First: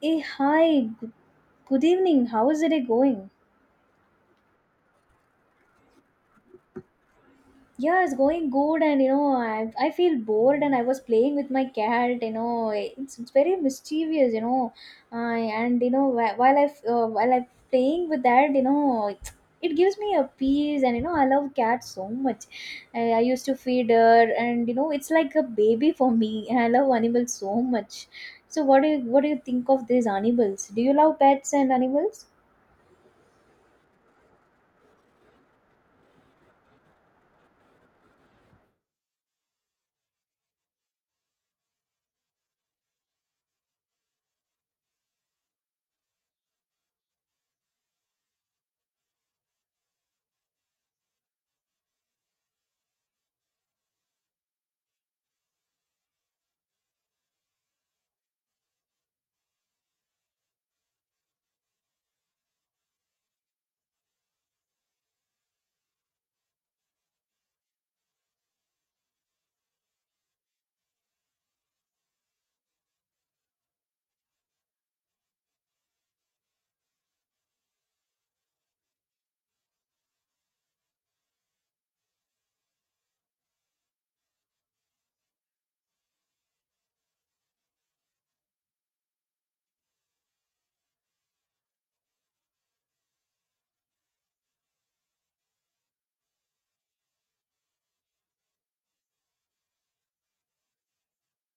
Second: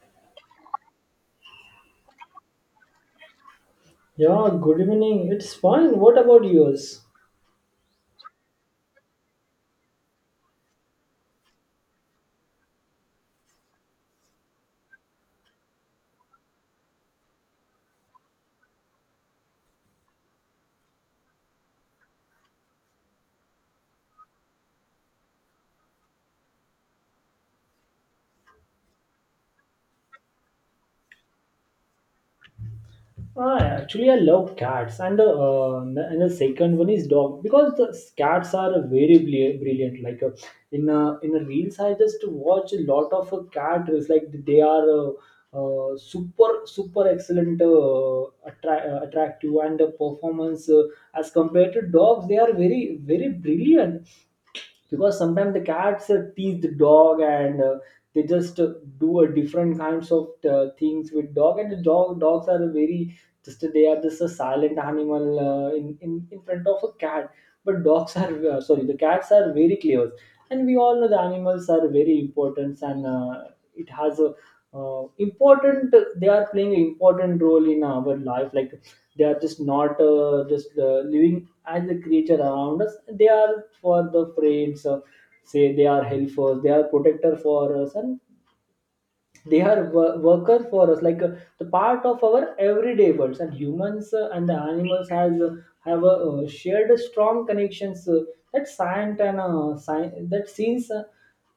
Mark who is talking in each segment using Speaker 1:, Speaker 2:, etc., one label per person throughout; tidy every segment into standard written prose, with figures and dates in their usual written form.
Speaker 1: Hey, hi. g- Good evening. How is the day going?
Speaker 2: Yeah, good evening. It's fine. What about yours?
Speaker 1: Yeah, it's going good, and I feel bored, and I was playing with my cat. You know, it's very mischievous. You know, I and you know wh- while I f- While I playing with that, it, it gives me a peace, and I love cats so much. I used to feed her, and it's like a baby for me. And I love animals so much. So, what do you think of these animals? Do you love pets and animals?
Speaker 2: Ah, actually, I love cats, and the second one is dog because the cats are very brilliant. Like in a reels, I just watch a lot of cat reels. Like they are super excellent, attractive, and the performance as compared to dogs, they are very brilliant. Because sometimes the cats tease the dog, and they just do a different kinds of things with dog, and the dogs are very, just they are just a silent animal, in front of a cat. But dogs are sorry, the cats are very clever. And we all know the animals are very important, and it has a important, they are playing an important role in our life. Like they are just not just living as a creature around us, they are for the friends, say they are helpers, they are protector for us, and they are worker for us, like the part of our everyday worlds. And humans, and the animals has have a shared strong connections, that science and science that since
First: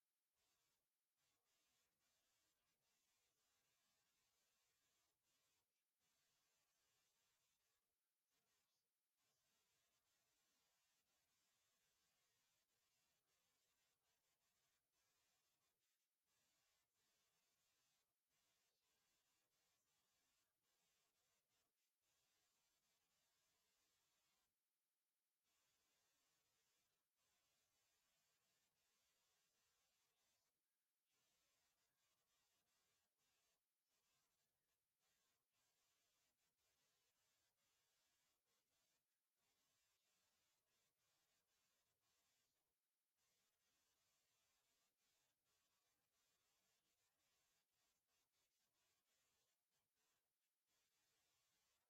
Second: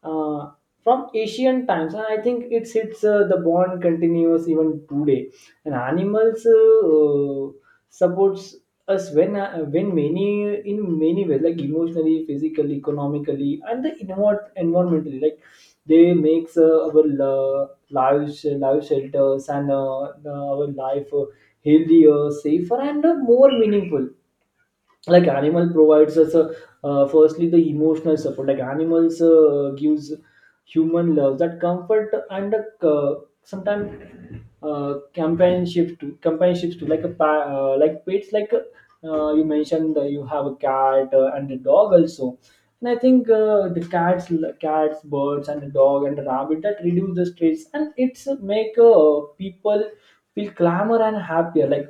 Speaker 2: uh, from ancient times. And I think it's the bond continues even today. And animals supports us when many, in many ways, like emotionally, physically, economically, and the environmentally. Like they makes our love, live live shelters, and our life healthier, safer, and more meaningful. Like animal provides us a, firstly the emotional support. Like animals gives human love, that comfort, and a, sometimes companionships to like a like pets, like you mentioned you have a cat and a dog also. And I think the cats, birds, and the dog, and the rabbit, that reduce the stress, and it's make people feel calmer and happier. Like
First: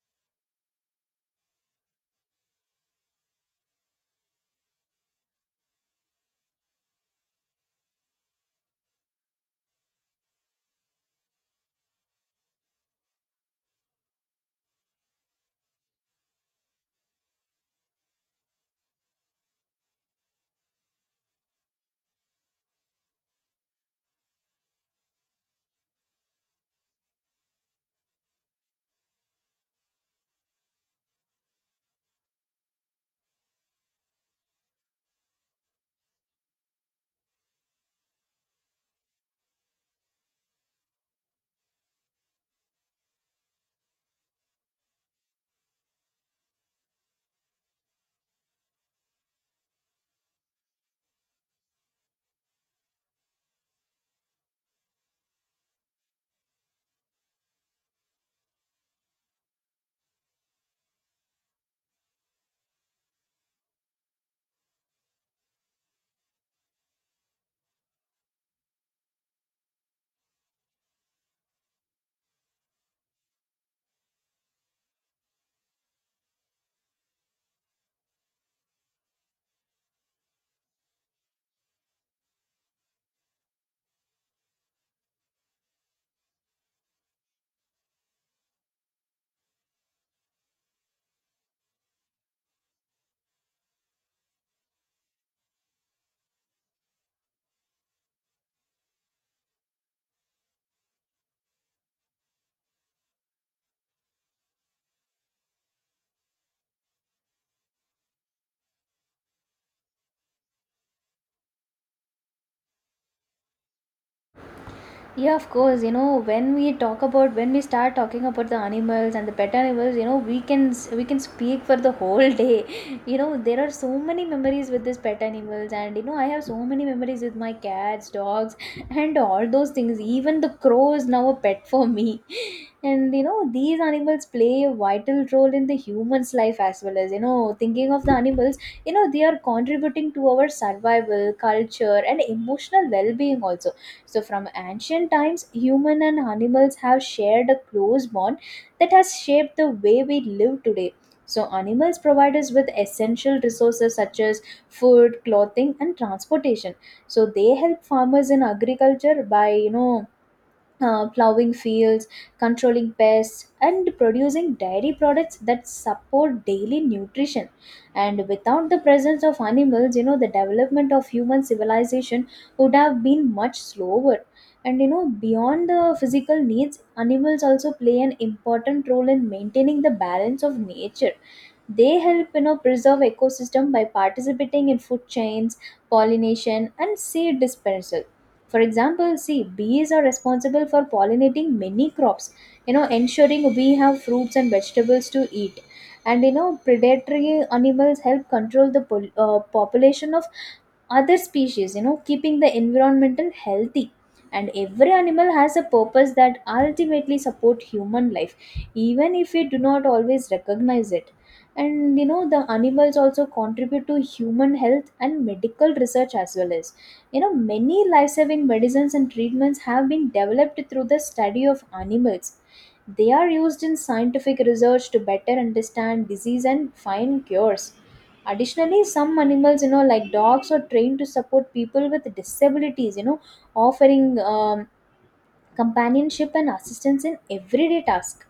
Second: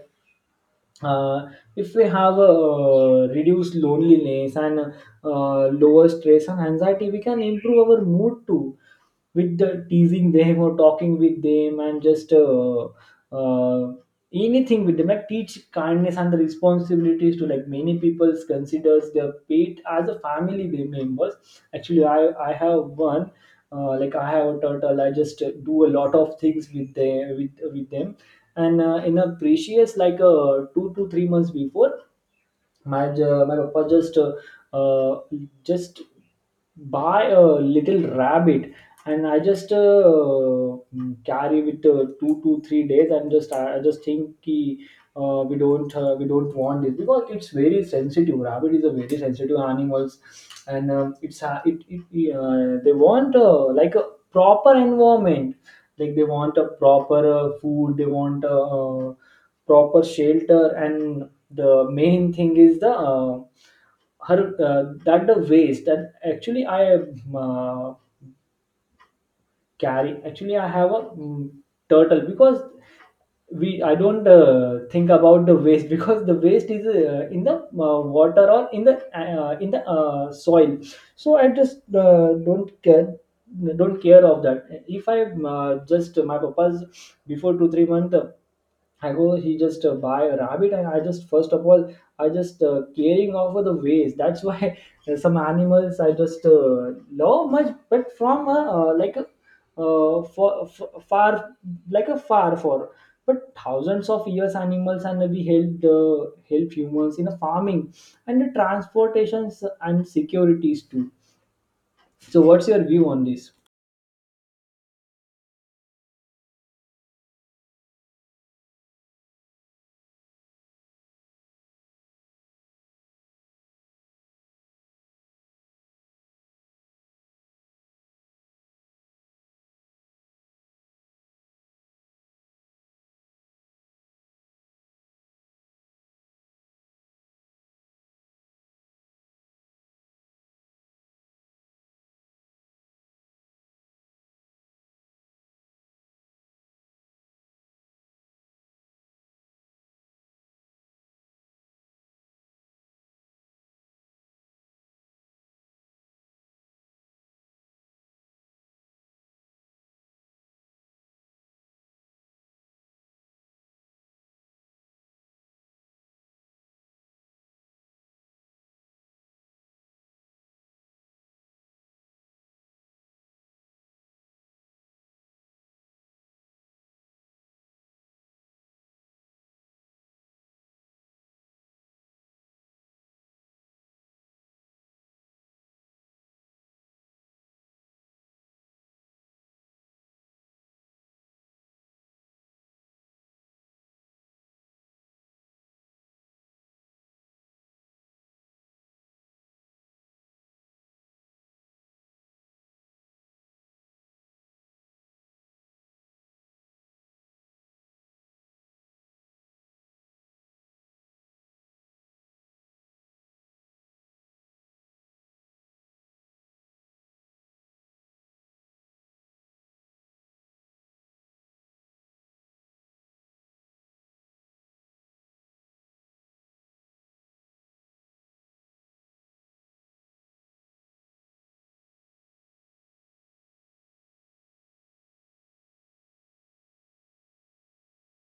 Speaker 2: uh, if we have a reduced loneliness and lower stress and anxiety, we can improve our mood too, with the teasing them or talking with them, and just uh, anything with them, like teach kindness and the responsibilities to. Like many people considers their pet as a family members. Actually, I have one, like I have a turtle, I just do a lot of things with them, with them. And in a previous, like 2 to 3 months before, my my papa uh, just buy a little rabbit, and I just carry with 2 to 3 days, and just I just think ki, we don't want this because it's very sensitive, rabbit is a very sensitive animals. And it's it, it they want like a proper environment. Like they want a proper food, they want a, proper shelter, and the main thing is the her, that the waste, that actually I uh, carry. Actually, I have a turtle because we I don't think about the waste because the waste is in the water or in the soil, so I just don't care of that. If I just my papa's, before 2 3 months, I go, he just buy a rabbit, and I just first of all, I just caring over the waste. That's why, some animals I just love much, but from a, like a far, like a but thousands of years animals, and we helped help humans in the farming, and the transportations, and securities too. So, what's your view on this?
Speaker 1: Yeah, of course. You know, when we talk about when we start talking about the animals and the pet animals, we can we can speak for the whole day. You know, there are so many memories with these pet animals, and I have so many memories with my cats, dogs, and all those things. Even the crow is now a pet for me. And these animals play a vital role in the human's life as well as thinking of the animals, they are contributing to our survival, culture, and emotional well-being also. So, from ancient times, human and animals have shared a close bond that has shaped the way we live today. So, animals provide us with essential resources such as food, clothing, and transportation. So, they help farmers in agriculture by, plowing fields, controlling pests, and producing dairy products that support daily nutrition. And without the presence of animals, the development of human civilization would have been much slower. And beyond the physical needs, animals also play an important role in maintaining the balance of nature. They help, preserve ecosystem by participating in food chains, pollination, and seed dispersal. For example, see, bees are responsible for pollinating many crops, ensuring we have fruits and vegetables to eat. And predatory animals help control the population of other species, keeping the environmental healthy. And every animal has a purpose that ultimately support human life, even if we do not always recognize it. And the animals also contribute to human health and medical research as well as. You know, many life saving medicines and treatments have been developed through the study of animals. They are used in scientific research to better understand disease and find cures. Additionally, some animals, like dogs, are trained to support people with disabilities, offering companionship, and assistance in everyday tasks.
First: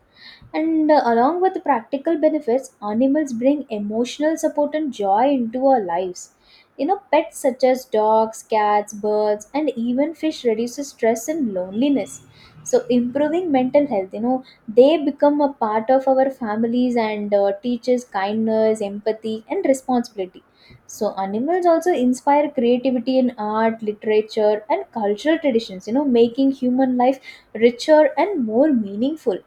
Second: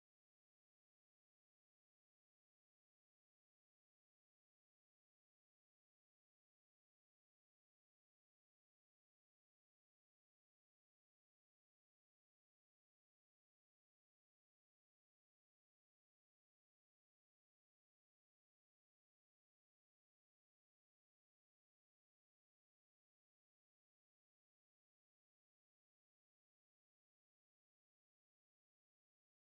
Speaker 1: And along with practical benefits, animals bring emotional support and joy into our lives. You know, pets such as dogs, cats, birds, and even fish reduces stress and loneliness. So, improving mental health, they become a part of our families and teaches kindness, empathy, and responsibility. So, animals also inspire creativity in art, literature, and cultural traditions, making human life richer and more meaningful.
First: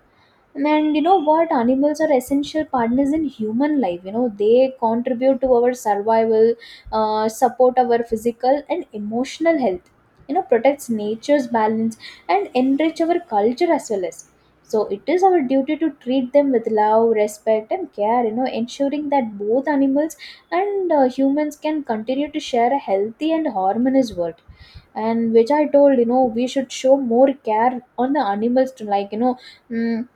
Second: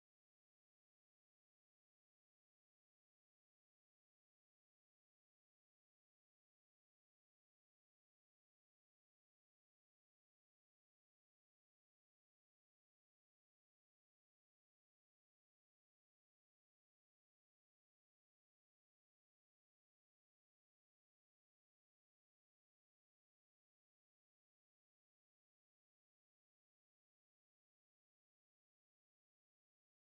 Speaker 1: And you know what animals are essential partners in human life. They contribute to our survival, support our physical and emotional health, protects nature's balance, and enrich our culture as well as. So it is our duty to treat them with love, respect, and care, ensuring that both animals and humans can continue to share a healthy and harmonious world. And which I told, we should show more care on the animals to, like, mm,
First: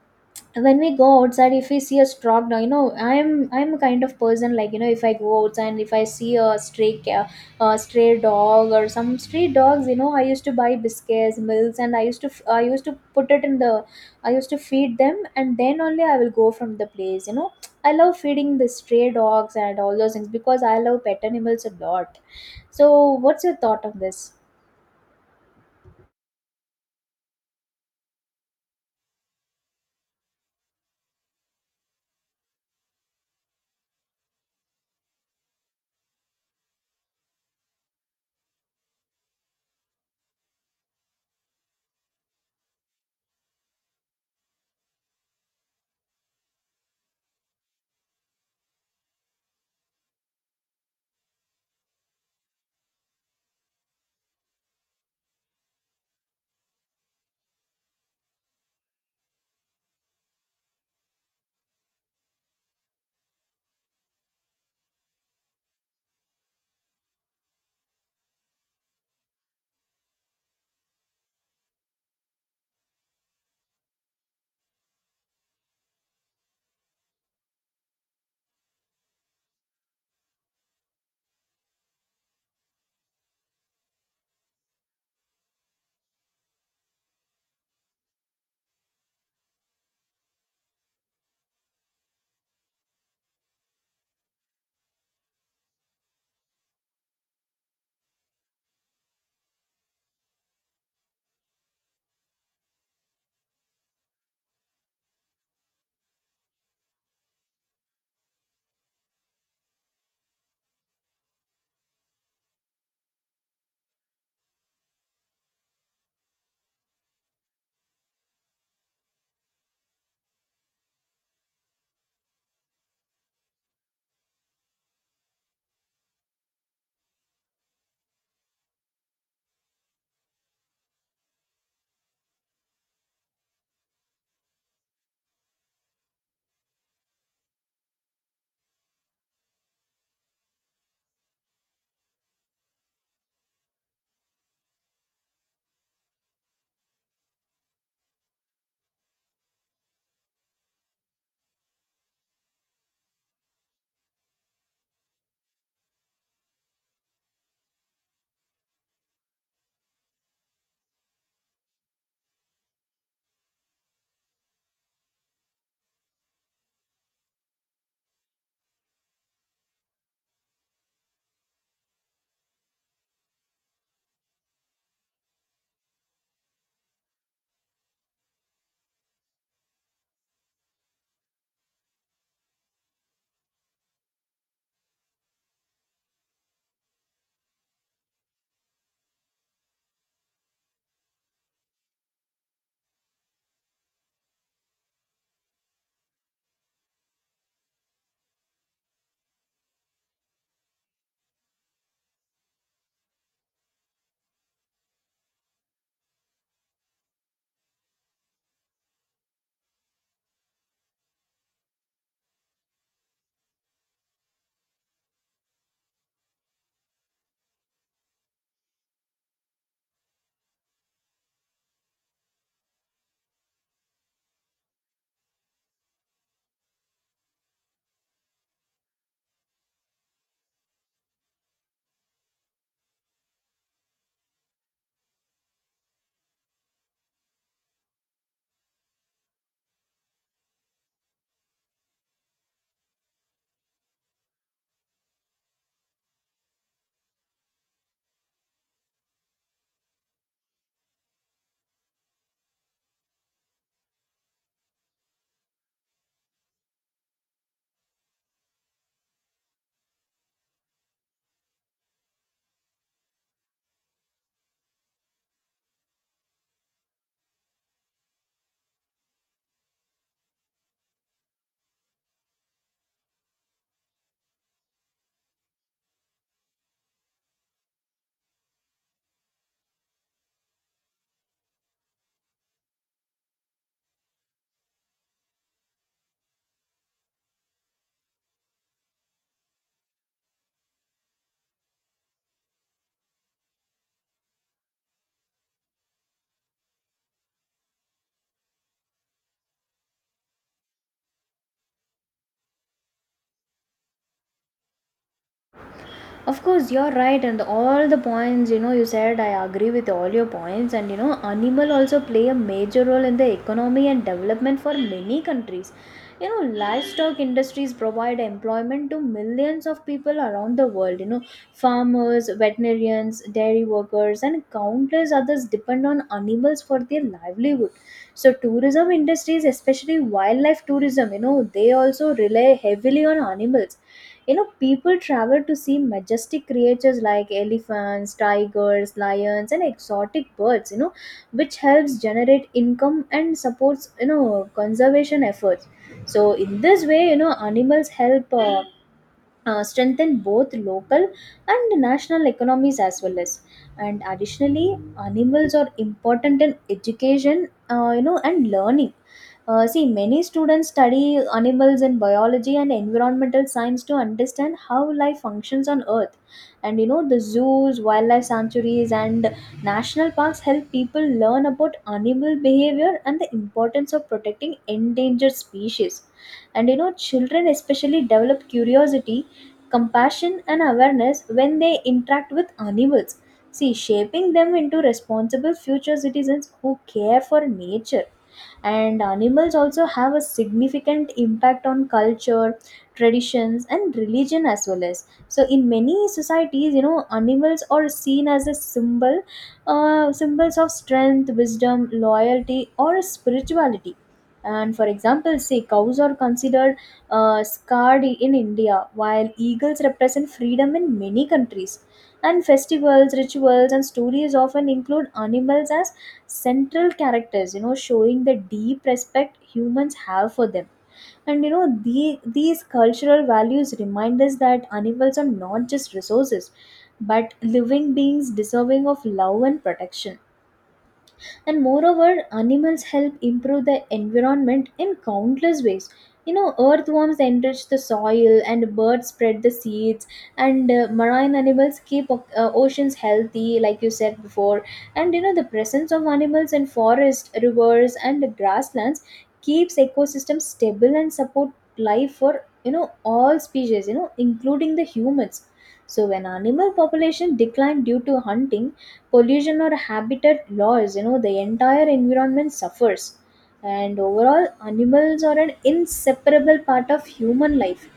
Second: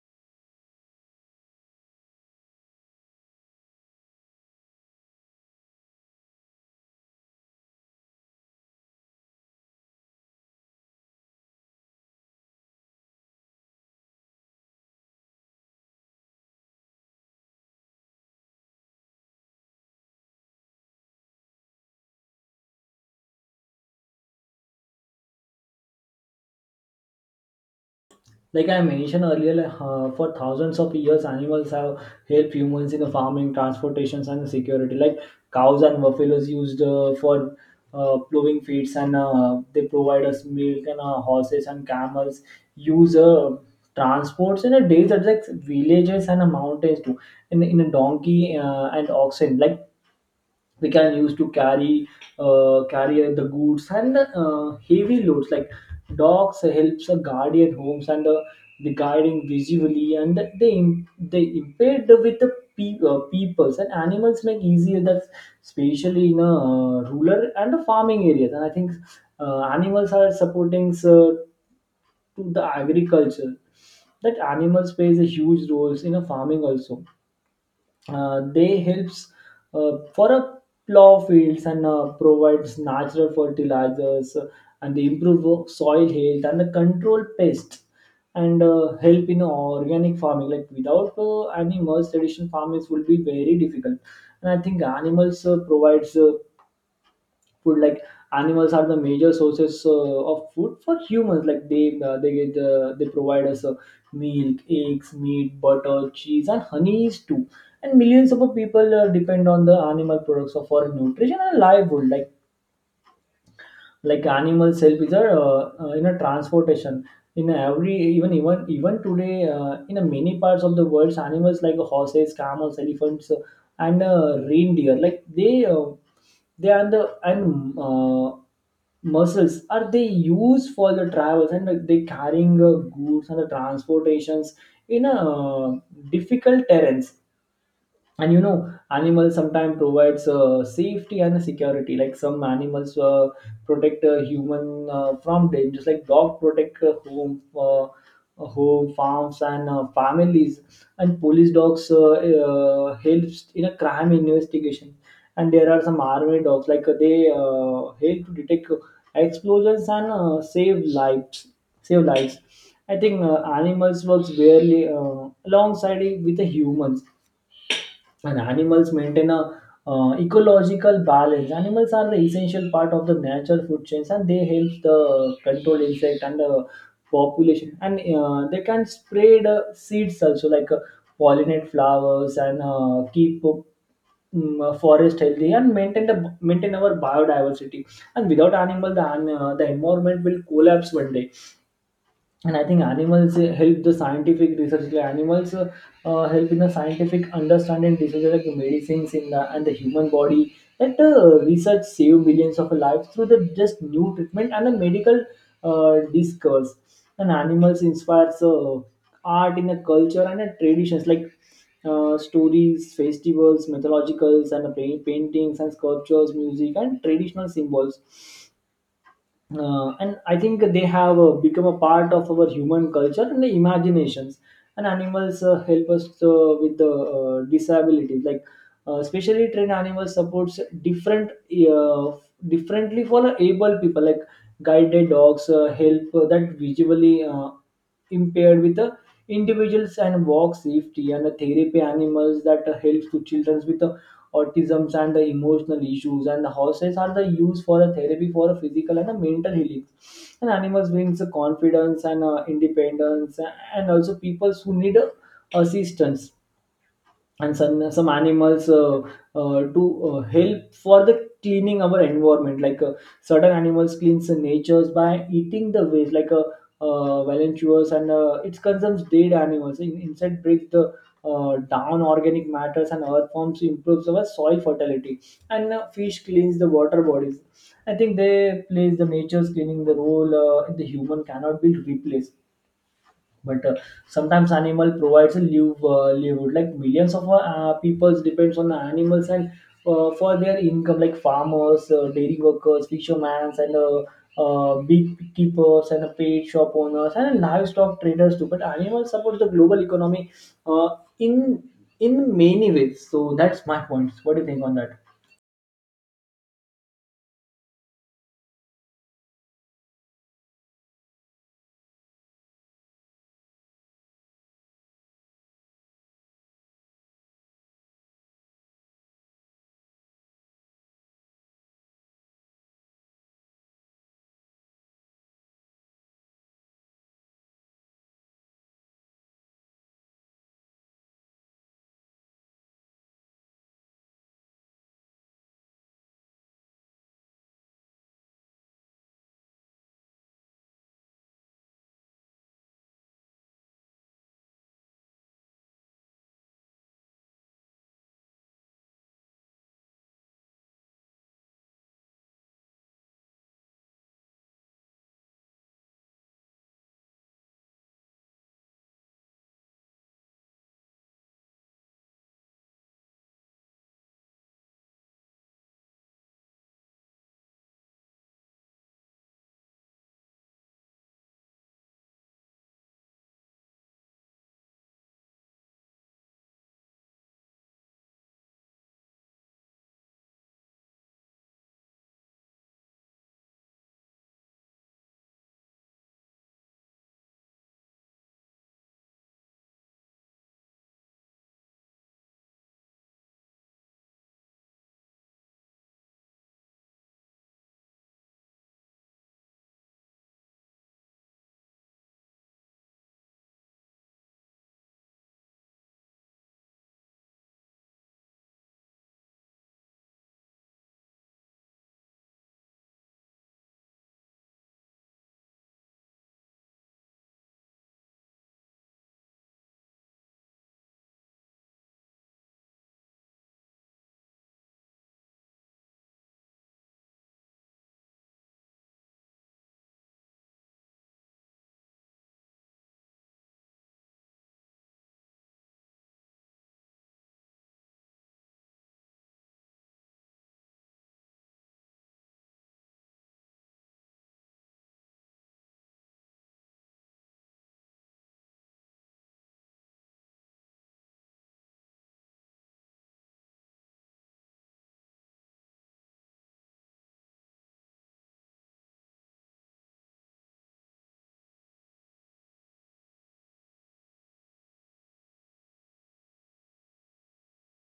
Speaker 1: when we go outside, if we see a straw dog. You know, I'm a kind of person, like, if I go outside and if I see a a stray dog or some stray dogs, I used to buy biscuits, milks, and I used to I used to put it in the, I used to feed them, and then only I will go from the place. I love feeding the stray dogs and all those things because I love pet animals a lot. So what's your thought on this?
Speaker 2: Like I mentioned earlier, like, for thousands of years, animals have helped humans in the farming, transportations, and security. Like cows and buffaloes used for plowing fields, and they provide us milk. And horses and camels use transports in a days, at like villages and mountains too. In a donkey and oxen, like we can use to carry carry the goods and heavy loads. Like dogs helps a guardian homes, and the guiding visually, and they they impaired with the peoples, and animals make easier that, especially in a rural and a farming areas. And I think animals are supporting to the agriculture, that animals plays a huge roles in a farming also, they helps for a plow fields, and provides natural fertilizers, and they improve soil health, and the control pests, and help in organic farming. Like without animals, traditional farming will be very difficult. And I think animals provides food. Like animals are the major sources of food for humans. Like they get they provide us milk, eggs, meat, butter, cheese, and honeys too. And millions of people depend on the animal products for nutrition and livelihood. Like animal self is a in a transportation. In every, even today, in a many parts of the world, animals like horses, camels, elephants, and reindeer, like they are the, and muscles are they used for the travels, and like, they carrying goods and the transportations in a difficult terrains. And you know, animals sometimes provides safety and security. Like some animals protect a human from dangers, like dog protect home, home, farms, and families. And police dogs helps in a crime investigation. And there are some army dogs, like they help to detect explosions, and save lives. I think animals works barely alongside with the humans. So, and animals maintain a ecological balance. Animals are the essential part of the natural food chains, and they help the control insect and the population. And they can spread seeds also, like pollinate flowers, and keep forest healthy, and maintain our biodiversity. And without animal, the the environment will collapse one day. And I think animals help the scientific research. Like animals help in the scientific understanding diseases, like medicines in the and the human body, that research save millions of lives through the just new treatment and a medical discourse. And animals inspires art in the culture and the traditions, like stories, festivals, mythologicals, and the paintings and sculptures, music, and traditional symbols. And I think they have become a part of our human culture and the imaginations. And animals help us with the disabilities. Like specially trained animal supports different uh, differently for able people. Like guided dogs help that visually impaired with the individuals, and walk safety. And the therapy animals that helps to children with the autisms and the emotional issues, and the horses are the use for a therapy for a physical and a mental healing. And animals brings the confidence and independence, and also peoples who need assistance. And some animals do help for the cleaning our environment. Like certain animals cleans the natures by eating the waste, like volunteers, and it consumes dead animals. Insect breaks the down organic matters, and earth forms improves our soil fertility, and fish cleans the water bodies. I think they plays the nature's cleaning the role, the human cannot be replaced. But sometimes animal provides a livelihood. Like millions of peoples depends on animals and for their income, like farmers, dairy workers, fishermen, and big keepers, and paid shop owners, and livestock traders too. But animals support the global economy, uh, in in many ways. So that's my point. What do you think on that?
Speaker 1: Of course, you're right, and all the points you said, I agree with all your points. And animal also play a major role in the economy and development for many countries. You know, livestock industries provide employment to millions of people around the world. You know, farmers, veterinarians, dairy workers, and countless others depend on animals for their livelihood. So, tourism industries, especially wildlife tourism, they also rely heavily on animals. People travel to see majestic creatures like elephants, tigers, lions, and exotic birds, which helps generate income and supports, conservation efforts. So, in this way, animals help. Strengthen both local and national economies as well as. And additionally, animals are important in education and learning. See, many students study animals in biology and environmental science to understand how life functions on earth. And the zoos, wildlife sanctuaries, and national parks help people learn about animal behavior and the importance of protecting endangered species. And children especially develop curiosity, compassion, and awareness when they interact with animals. See, shaping them into responsible future citizens who care for nature. And animals also have a significant impact on culture, traditions, and religion as well as. So in many societies, animals are seen as a symbols of strength, wisdom, loyalty, or spirituality. And for example, say cows are considered scarred in India, while eagles represent freedom in many countries. And festivals, rituals, and stories often include animals as central characters, showing the deep respect humans have for them. And these cultural values remind us that animals are not just resources, but living beings deserving of love and protection. And moreover, animals help improve the environment in countless ways. You know, earthworms enrich the soil and birds spread the seeds. And marine animals keep oceans healthy, like you said before. And the presence of animals in forests, rivers, and grasslands keeps ecosystems stable and support life for, you know all species, including the humans. So when animal population decline due to hunting, pollution, or habitat loss, the entire environment suffers. And overall, animals are an inseparable part of human life.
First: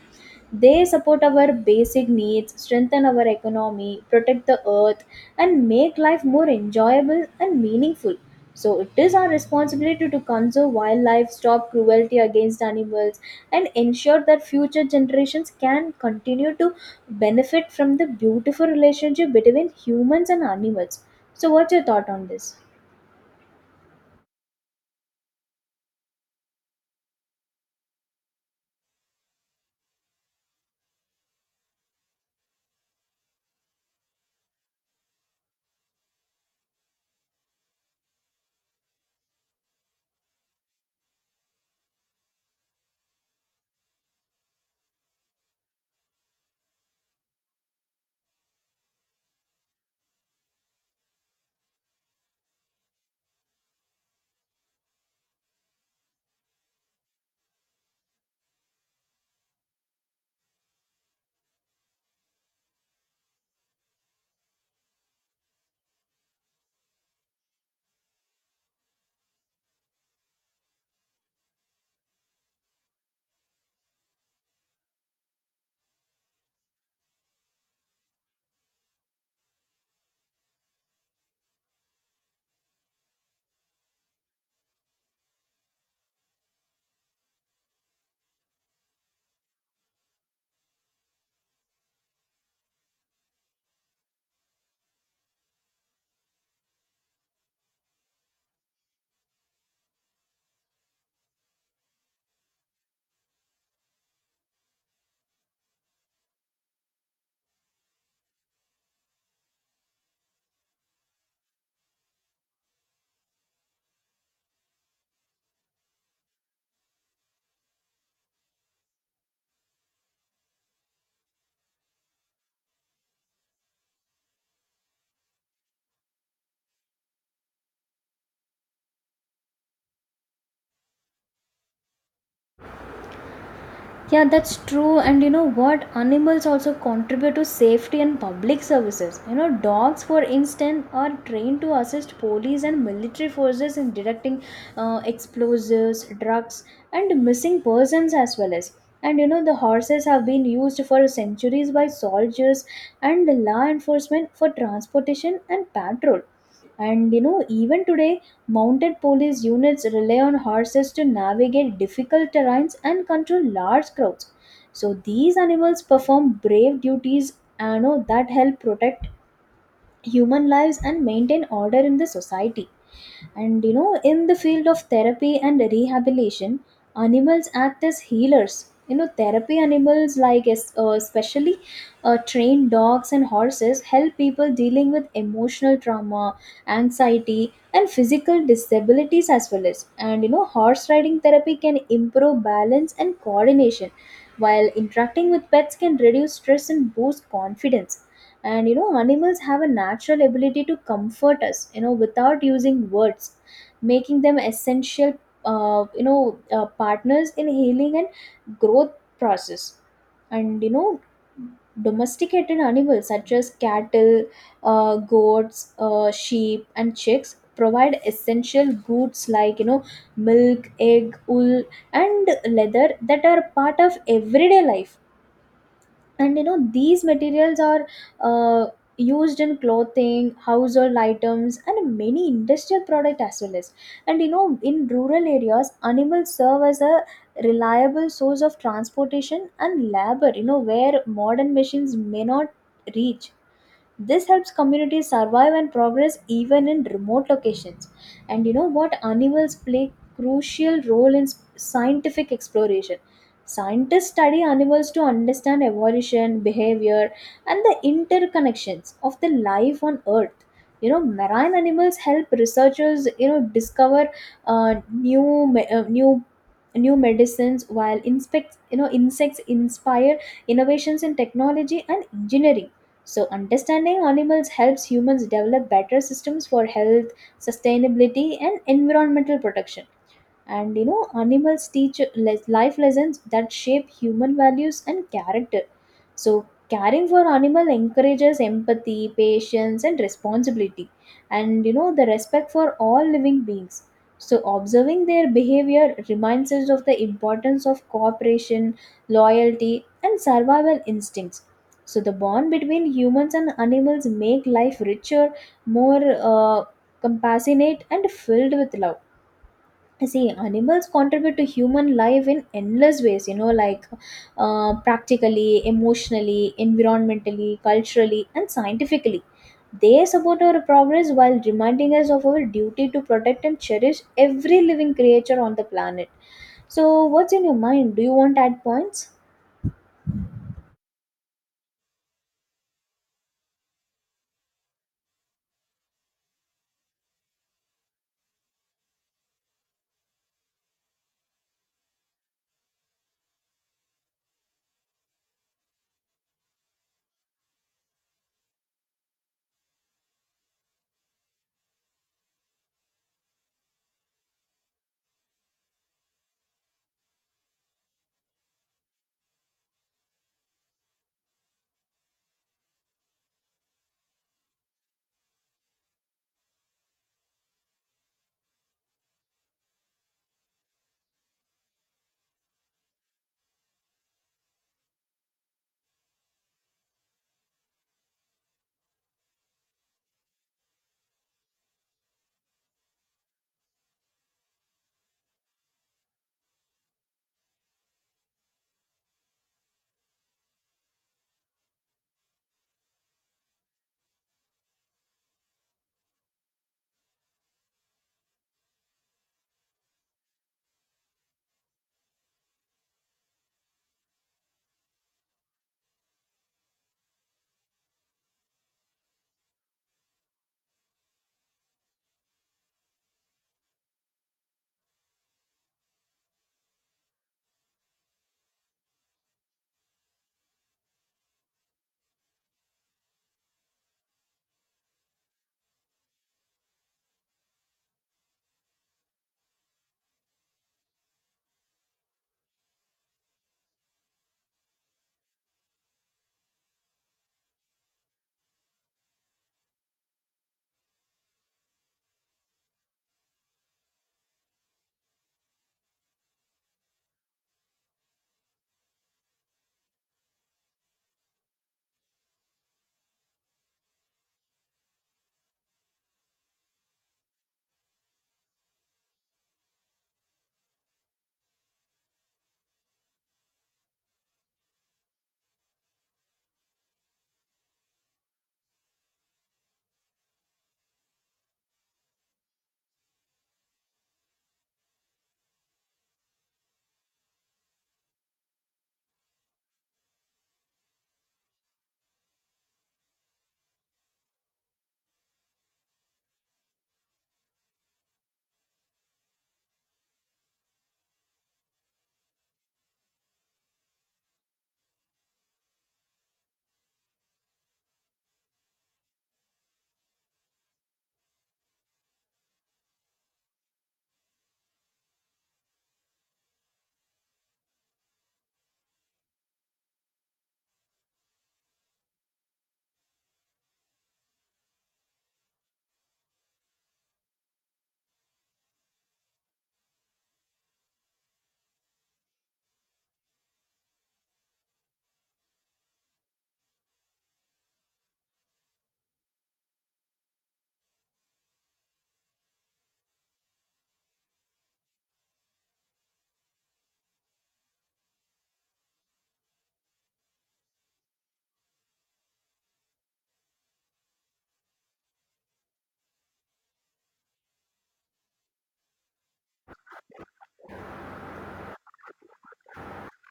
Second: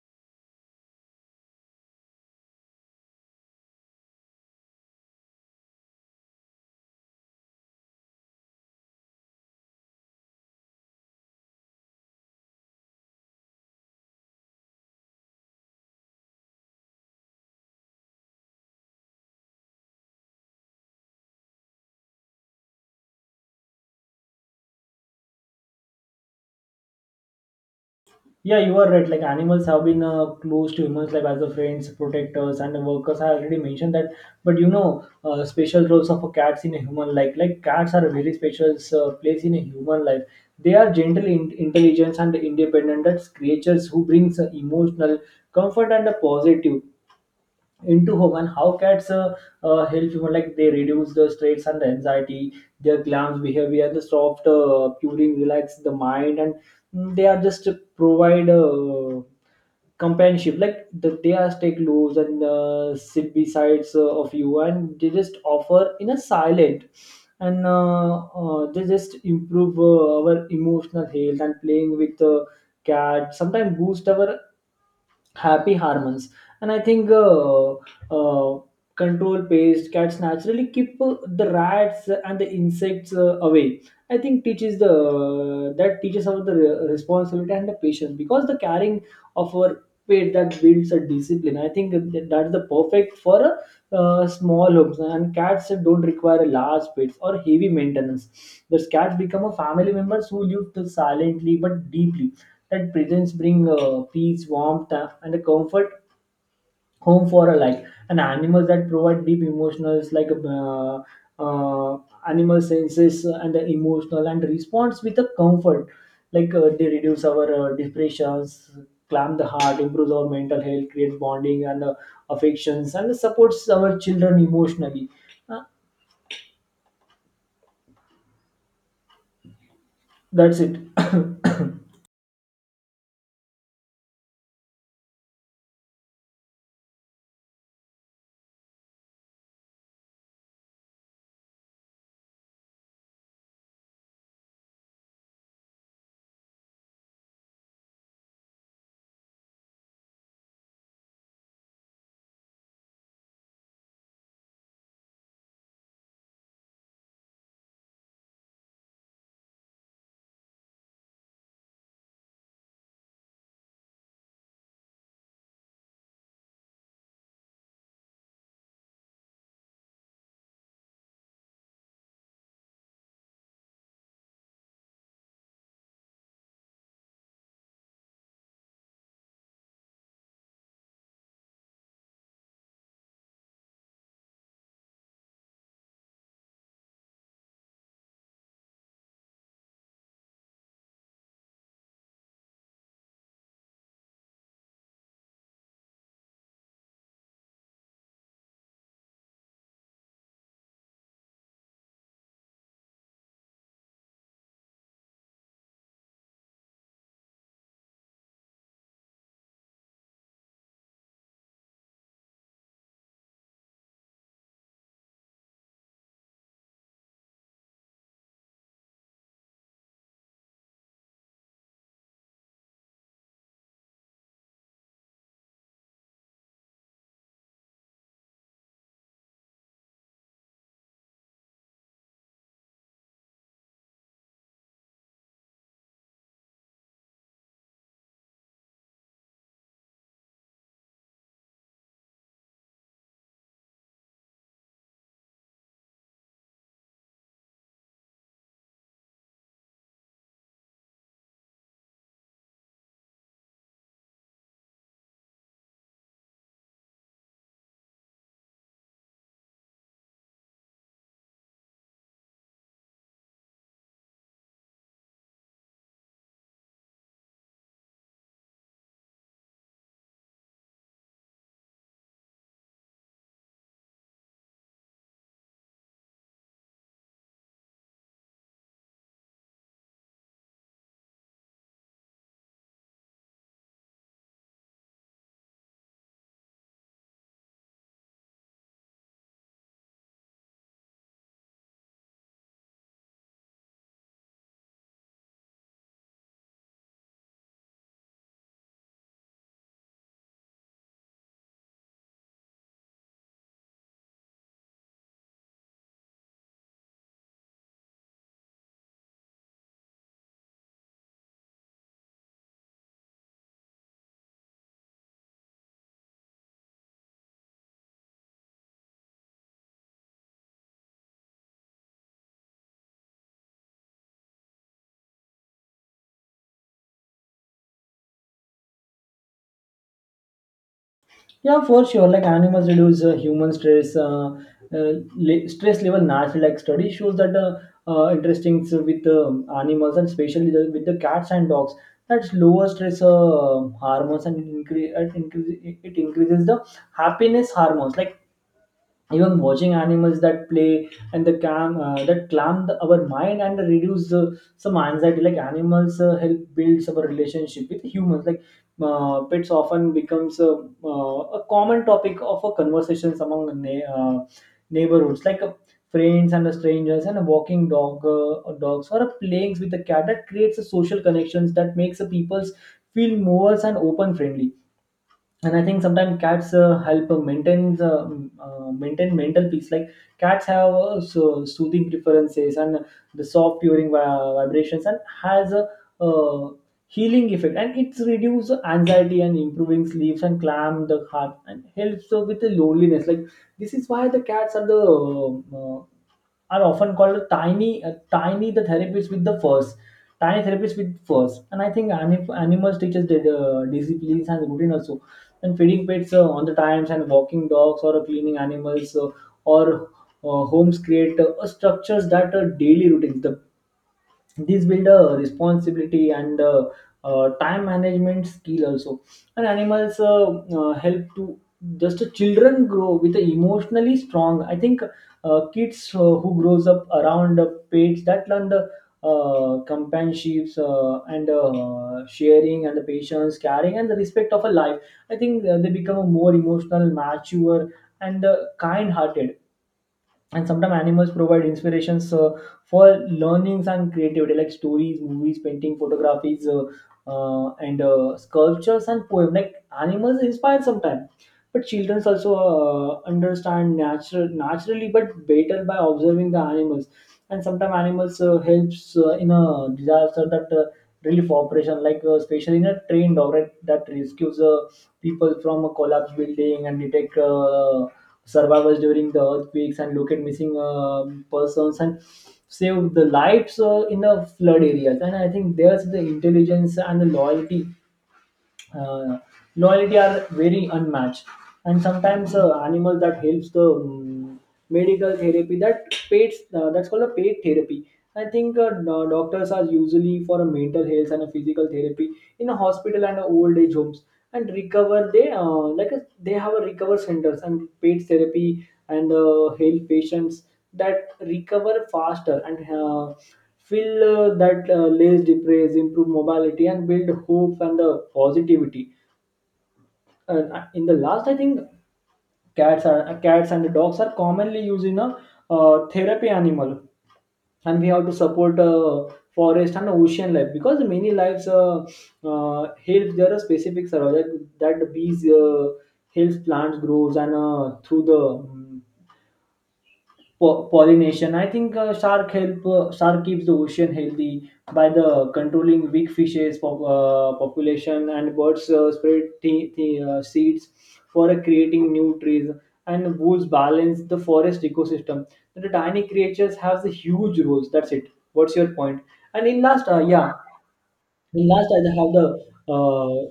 Speaker 1: They support our basic needs, strengthen our economy, protect the earth, and make life more enjoyable and meaningful. So, it is our responsibility to conserve wildlife, stop cruelty against animals, and ensure that future generations can continue to benefit from the beautiful relationship between humans and animals. So, what's your thought on this?
Speaker 2: Yeah, you are right. Like animals have been close to humans, like as the friends, protectors, and workers. I already mentioned that. But you know, special roles of a cats in a human life. Like cats are a very special place in a human life. They are gentle, intelligent, and independent. That's creatures who brings emotional comfort and a positive into home and how cats help human like they reduce the stress and the anxiety, their glance behavior, the soft curing relax the mind and they are just provide companionship like they are take loose and sit besides of you and they just offer in a silent and they just improve our emotional health, and playing with cat sometimes boost our happy hormones. And I think uh, control pest, cats naturally keep the rats and the insects away. I think teaches the, that teaches about the responsibility and the patience, because the caring of our pet that builds a discipline. I think that's the perfect for a small homes, and cats don't require a large pets or heavy maintenance. The cats become a family members who live silently but deeply. That presence bring peace, warmth, and a comfort home for a life. And animals that provide deep emotionals like uh, animal senses and the emotional and response with a comfort. Like they reduce our depressions, calm the heart, improves our mental health, creates bonding and affections, and supports our children emotionally. Uh, that's it.
Speaker 1: Yeah, that's true. And you know what? Animals also contribute to safety and public services. You know, dogs, for instance, are trained to assist police and military forces in detecting explosives, drugs, and missing persons as well as. And the horses have been used for centuries by soldiers and the law enforcement for transportation and patrol. And even today, mounted police units rely on horses to navigate difficult terrains and control large crowds. So these animals perform brave duties and, that help protect human lives and maintain order in the society. And in the field of therapy and rehabilitation, animals act as healers. You know, therapy animals, like especially trained dogs and horses, help people dealing with emotional trauma, anxiety, and physical disabilities as well as. And horse riding therapy can improve balance and coordination, while interacting with pets can reduce stress and boost confidence. And animals have a natural ability to comfort us, without using words, making them essential, partners in healing and growth process. And domesticated animals such as cattle, goats, sheep, and chicks provide essential goods like, milk, egg, wool, and leather that are part of everyday life. And these materials are uh, used in clothing, household items, and many industrial products as well as. And in rural areas, animals serve as a reliable source of transportation and labor, where modern machines may not reach. This helps communities survive and progress even in remote locations. And you know what? Animals play crucial role in scientific exploration. Scientists study animals to understand evolution, behavior, and the interconnections of the life on Earth. You know, marine animals help researchers, you know, discover new me- new new medicines while inspect you know insects inspire innovations in technology and engineering. So, understanding animals helps humans develop better systems for health, sustainability, and environmental protection. And you know, animals teach life lessons that shape human values and character. So, caring for animal encourages empathy, patience, and responsibility, and you know, the respect for all living beings. So, observing their behavior reminds us of the importance of cooperation, loyalty, and survival instincts. So, the bond between humans and animals make life richer, more uh, compassionate, and filled with love. See, animals contribute to human life in endless ways, you know, like practically, emotionally, environmentally, culturally, and scientifically. They support our progress while reminding us of our duty to protect and cherish every living creature on the planet. So, what's in your mind? Do you want to add points?
Speaker 2: Yeah, for sure. Like animals reduce human stress. Stress level naturally. Like study shows that interesting so with animals, and especially with the cats and dogs. That's lower stress hormones and increase, it increases the happiness hormones. Like even watching animals that play and the cam that calm our mind and reduce some anxiety. Like animals help build our relationship with humans, like pets often becomes a common topic of a conversations among neighborhoods, like friends and the strangers, and a walking dog or dogs, or a playing with a cat, that creates a social connections that makes the peoples feel more and open friendly. And I think sometimes cats help maintain the maintain mental peace. Like cats have so soothing preferences, and the soft purring vibrations and has a uh, healing effect, and it's reduce anxiety and improving sleeps and calm the heart and helps with the loneliness. Like this is why the cats are the are often called tiny the therapists with the furs, tiny therapists with furs. And I think animals teaches the disciplines and routine also, and feeding pets on the times, and walking dogs or cleaning animals or homes, create structures that are daily routines. The, these build a responsibility and time management skill also. And animals help to just children grow with a emotionally strong. I think kids who grows up around pets, that learn the companionships and sharing and the patience, caring and the respect of a life. I think they become a more emotional mature and kind hearted. And sometimes animals provide inspirations for learnings and creativity, like stories, movies, painting, photographies and sculptures and poems. Like animals inspire sometimes, but children also understand naturally but better by observing the animals. And sometimes animals helps in a disaster, that relief operation, like especially in a trained dog, right, that rescues a people from a collapsed building and detect survivors during the earthquakes and locate missing persons and save the lives in the flood areas. And I think there's the intelligence and the uh, loyalty are very unmatched. And sometimes animal that helps the medical therapy, that paid that's called a paid therapy. I think doctors are usually for a mental health and a physical therapy in a hospital and a old age homes, and recover they they have a recover centers and paid therapy and help patients that recover faster and fill that lays depraise, improve mobility, and build hope and the positivity. In the last, I think cats are cats and dogs are commonly used in a therapy animal, and we have to support forest and ocean life, because many lives help. There are specific survival that, that bees helps plants grows and through the pollination. I think shark keeps the ocean healthy by the controlling weak fishes population, and birds spread seeds for creating new trees, and wolves balance the forest ecosystem. The tiny creatures have the huge roles. That's it. What's your point? And in last, and last, I have the uh,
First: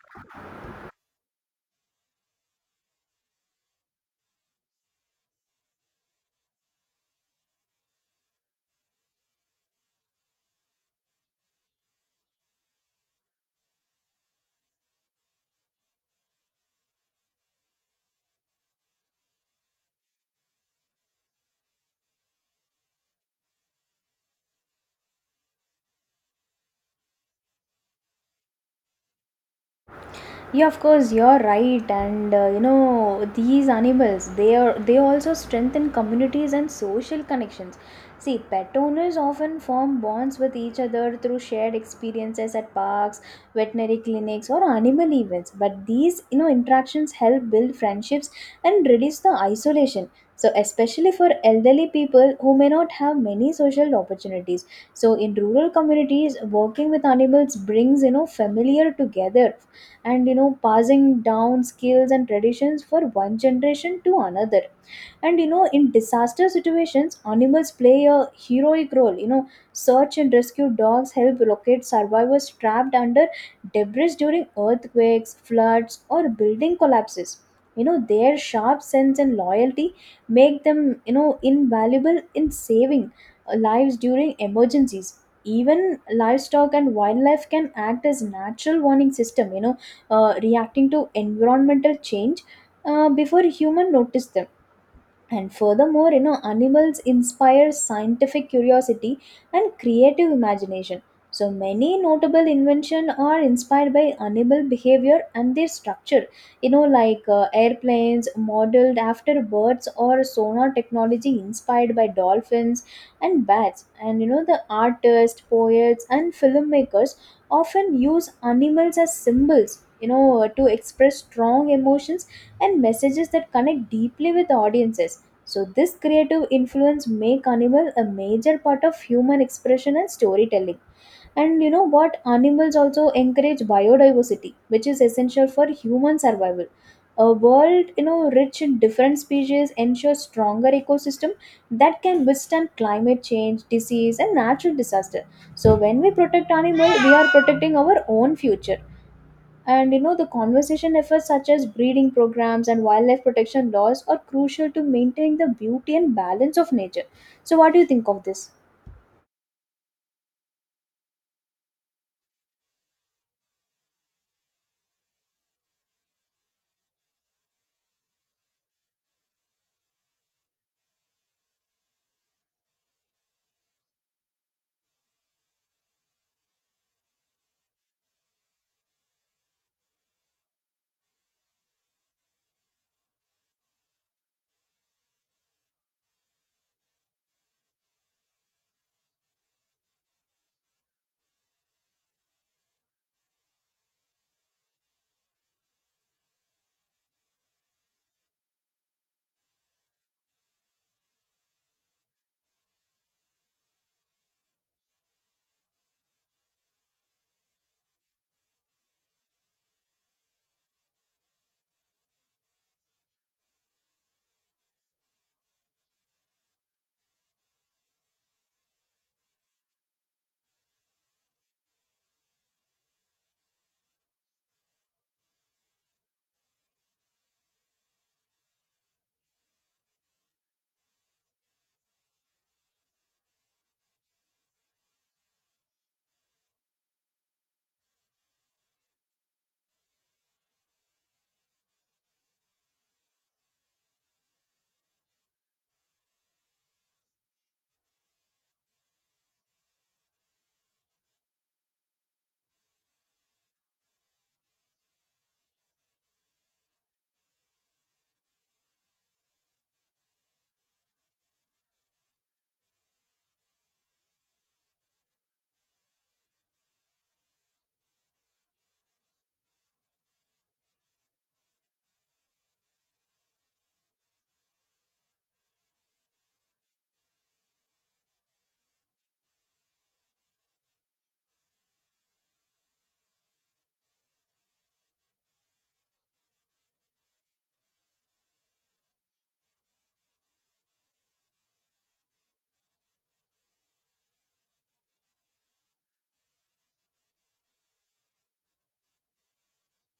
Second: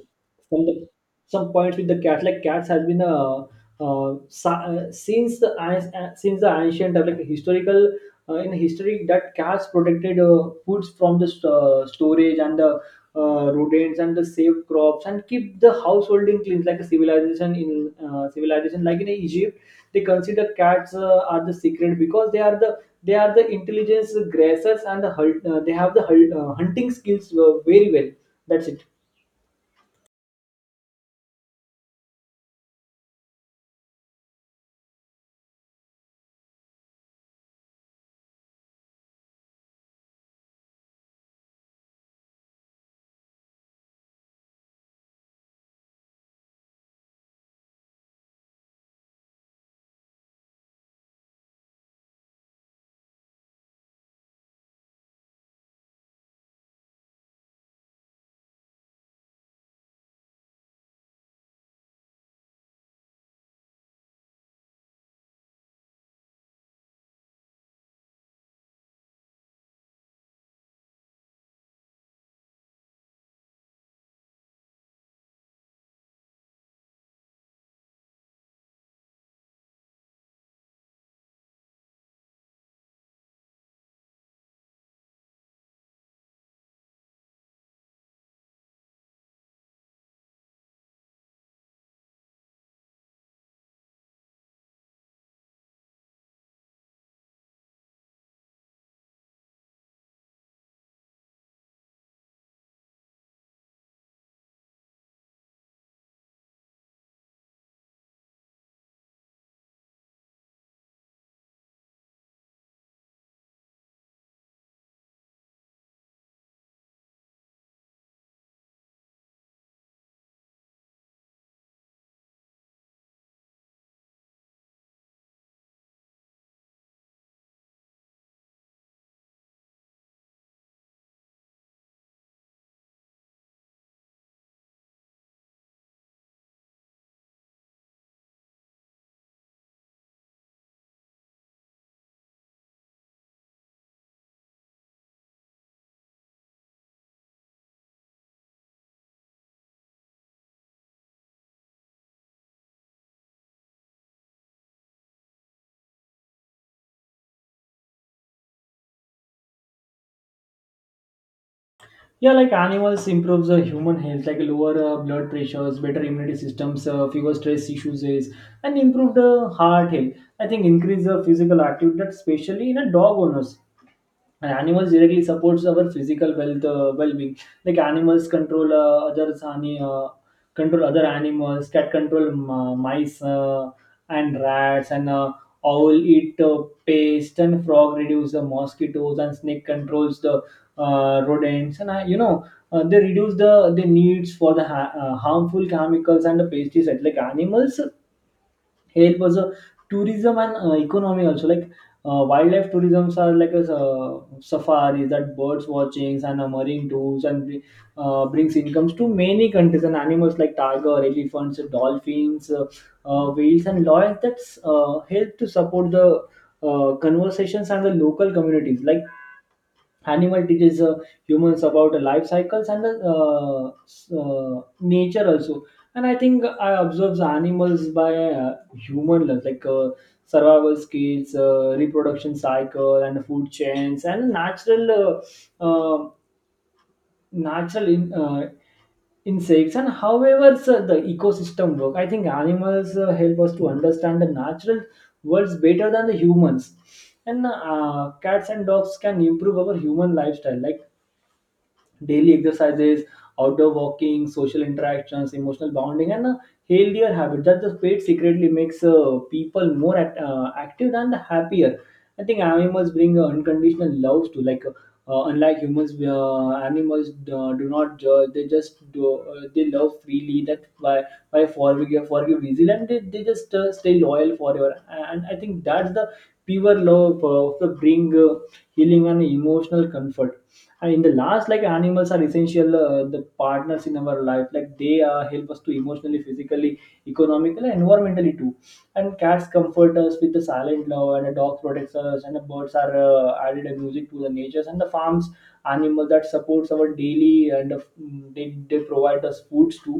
Speaker 2: from the some points with the cat. Like cats has been since since the ancient like historical in history, that cats protected foods from the storage and the rodents, and the saved crops and keep the householding clean, like a civilization in civilization like in Egypt. They consider cats are the secret, because they are they are the intelligence gracers, and they have the hunting skills very well. That's it.
Speaker 1: Yeah, of course you're right. And you know, these animals, they are, they also strengthen communities and social connections. See, pet owners often form bonds with each other through shared experiences at parks, veterinary clinics, or animal events. But these, you know, interactions help build friendships and reduce the isolation, so especially for elderly people who may not have many social opportunities. So in rural communities, working with animals brings, you know, familiar together, and you know, passing down skills and traditions for one generation to another. And you know, in disaster situations, animals play a heroic role. You know, search and rescue dogs help locate survivors trapped under debris during earthquakes, floods, or building collapses. You know, their sharp sense and loyalty make them, you know, invaluable in saving lives during emergencies. Even livestock and wildlife can act as natural warning system, you know, reacting to environmental change before human notice them. And furthermore, you know, animals inspire scientific curiosity and creative imagination. So many notable inventions are inspired by animal behavior and their structure. You know, like airplanes modeled after birds, or sonar technology inspired by dolphins and bats. And you know, the artists, poets, and filmmakers often use animals as symbols, you know, to express strong emotions and messages that connect deeply with audiences. So, this creative influence make animal a major part of human expression and storytelling. And you know what? Animals also encourage biodiversity, which is essential for human survival. A world, you know, rich in different species ensures stronger ecosystem that can withstand climate change, disease, and natural disaster. So, when we protect animal, we are protecting our own future. And you know, the conservation efforts such as breeding programs and wildlife protection laws are crucial to maintaining the beauty and balance of nature. So, what do you think of this?
Speaker 2: Yeah, like animals improves human health, like lower blood pressures, better immunity systems, fewer stress issues, is, and improved heart health. I think increase physical activity, especially in a dog owners. And animals directly supports our physical well-being. Like animals control control other animals. Cat control mice and rats, and owl eat pest, and frog reduce the mosquitoes, and snake controls the rodents. And you know they reduce the needs for the harmful chemicals and the pesticides. Like animals help as a tourism and economy also, like wildlife tourisms are like a safaris, that birds watchings and marine tours, and brings incomes to many countries. And animals like tiger, elephants, dolphins, whales and lions, that's help to support the conversations and the local communities. Like animal teaches humans about life cycles and the nature also. And I think I observe the animals by human lens, like survival skills, reproduction cycle, and food chains, and natural uh, uh, natural in, uh, insects, and however sir, the ecosystem work. I think animals help us to understand the natural worlds better than the humans. And cats and dogs can improve our human lifestyle, like daily exercises, outdoor walking, social interactions, emotional bonding, and a healthier habit, that the pet secretly makes people more active and happier. I think animals bring unconditional love to like. Unlike humans, animals do not judge. They just do. They love freely. That why forgive easily, and they just stay loyal forever. And I think that's the pure love of the bring healing and emotional comfort. And in the last, like animals are essential the partners in our life, like they help us to emotionally, physically, economically, and environmentally too. And cats comfort us with the silent love, and a dog protects us, and the birds are added a music to the natures and the farms. Animal that supports our daily and they provide us foods too.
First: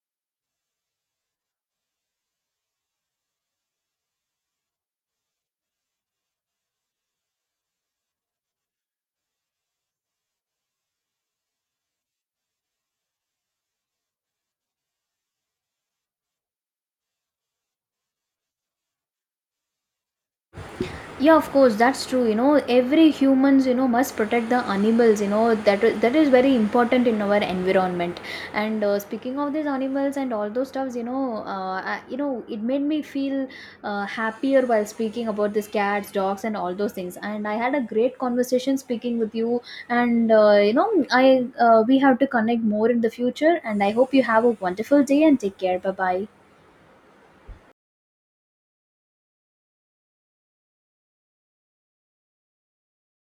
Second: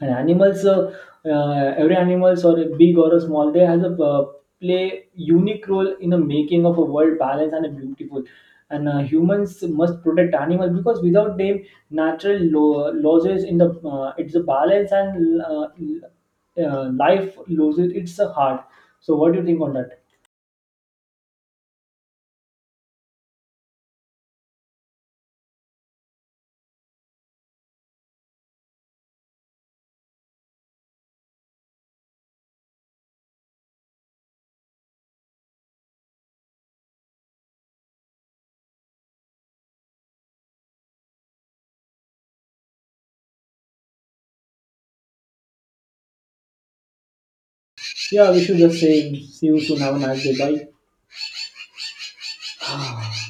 Speaker 2: And animals every animals, or a big or a small, they has a play unique role in the making of a world balanced and beautiful. And humans must protect animals, because without them natural losses in the it's a balance, and life loses its a heart. So what do you think on that?
Speaker 1: Yeah, of course, that's true. You know, every humans, you know, must protect the animals, you know, that is very important in our environment. And speaking of these animals and all those stuffs, you know, you know, it made me feel happier while speaking about these cats, dogs, and all those things. And I had a great conversation speaking with you. And you know, I we have to connect more in the future, and I hope you have a wonderful day and take care. Bye bye.
Speaker 2: Yeah, we should just say see you soon, have a nice day, bye.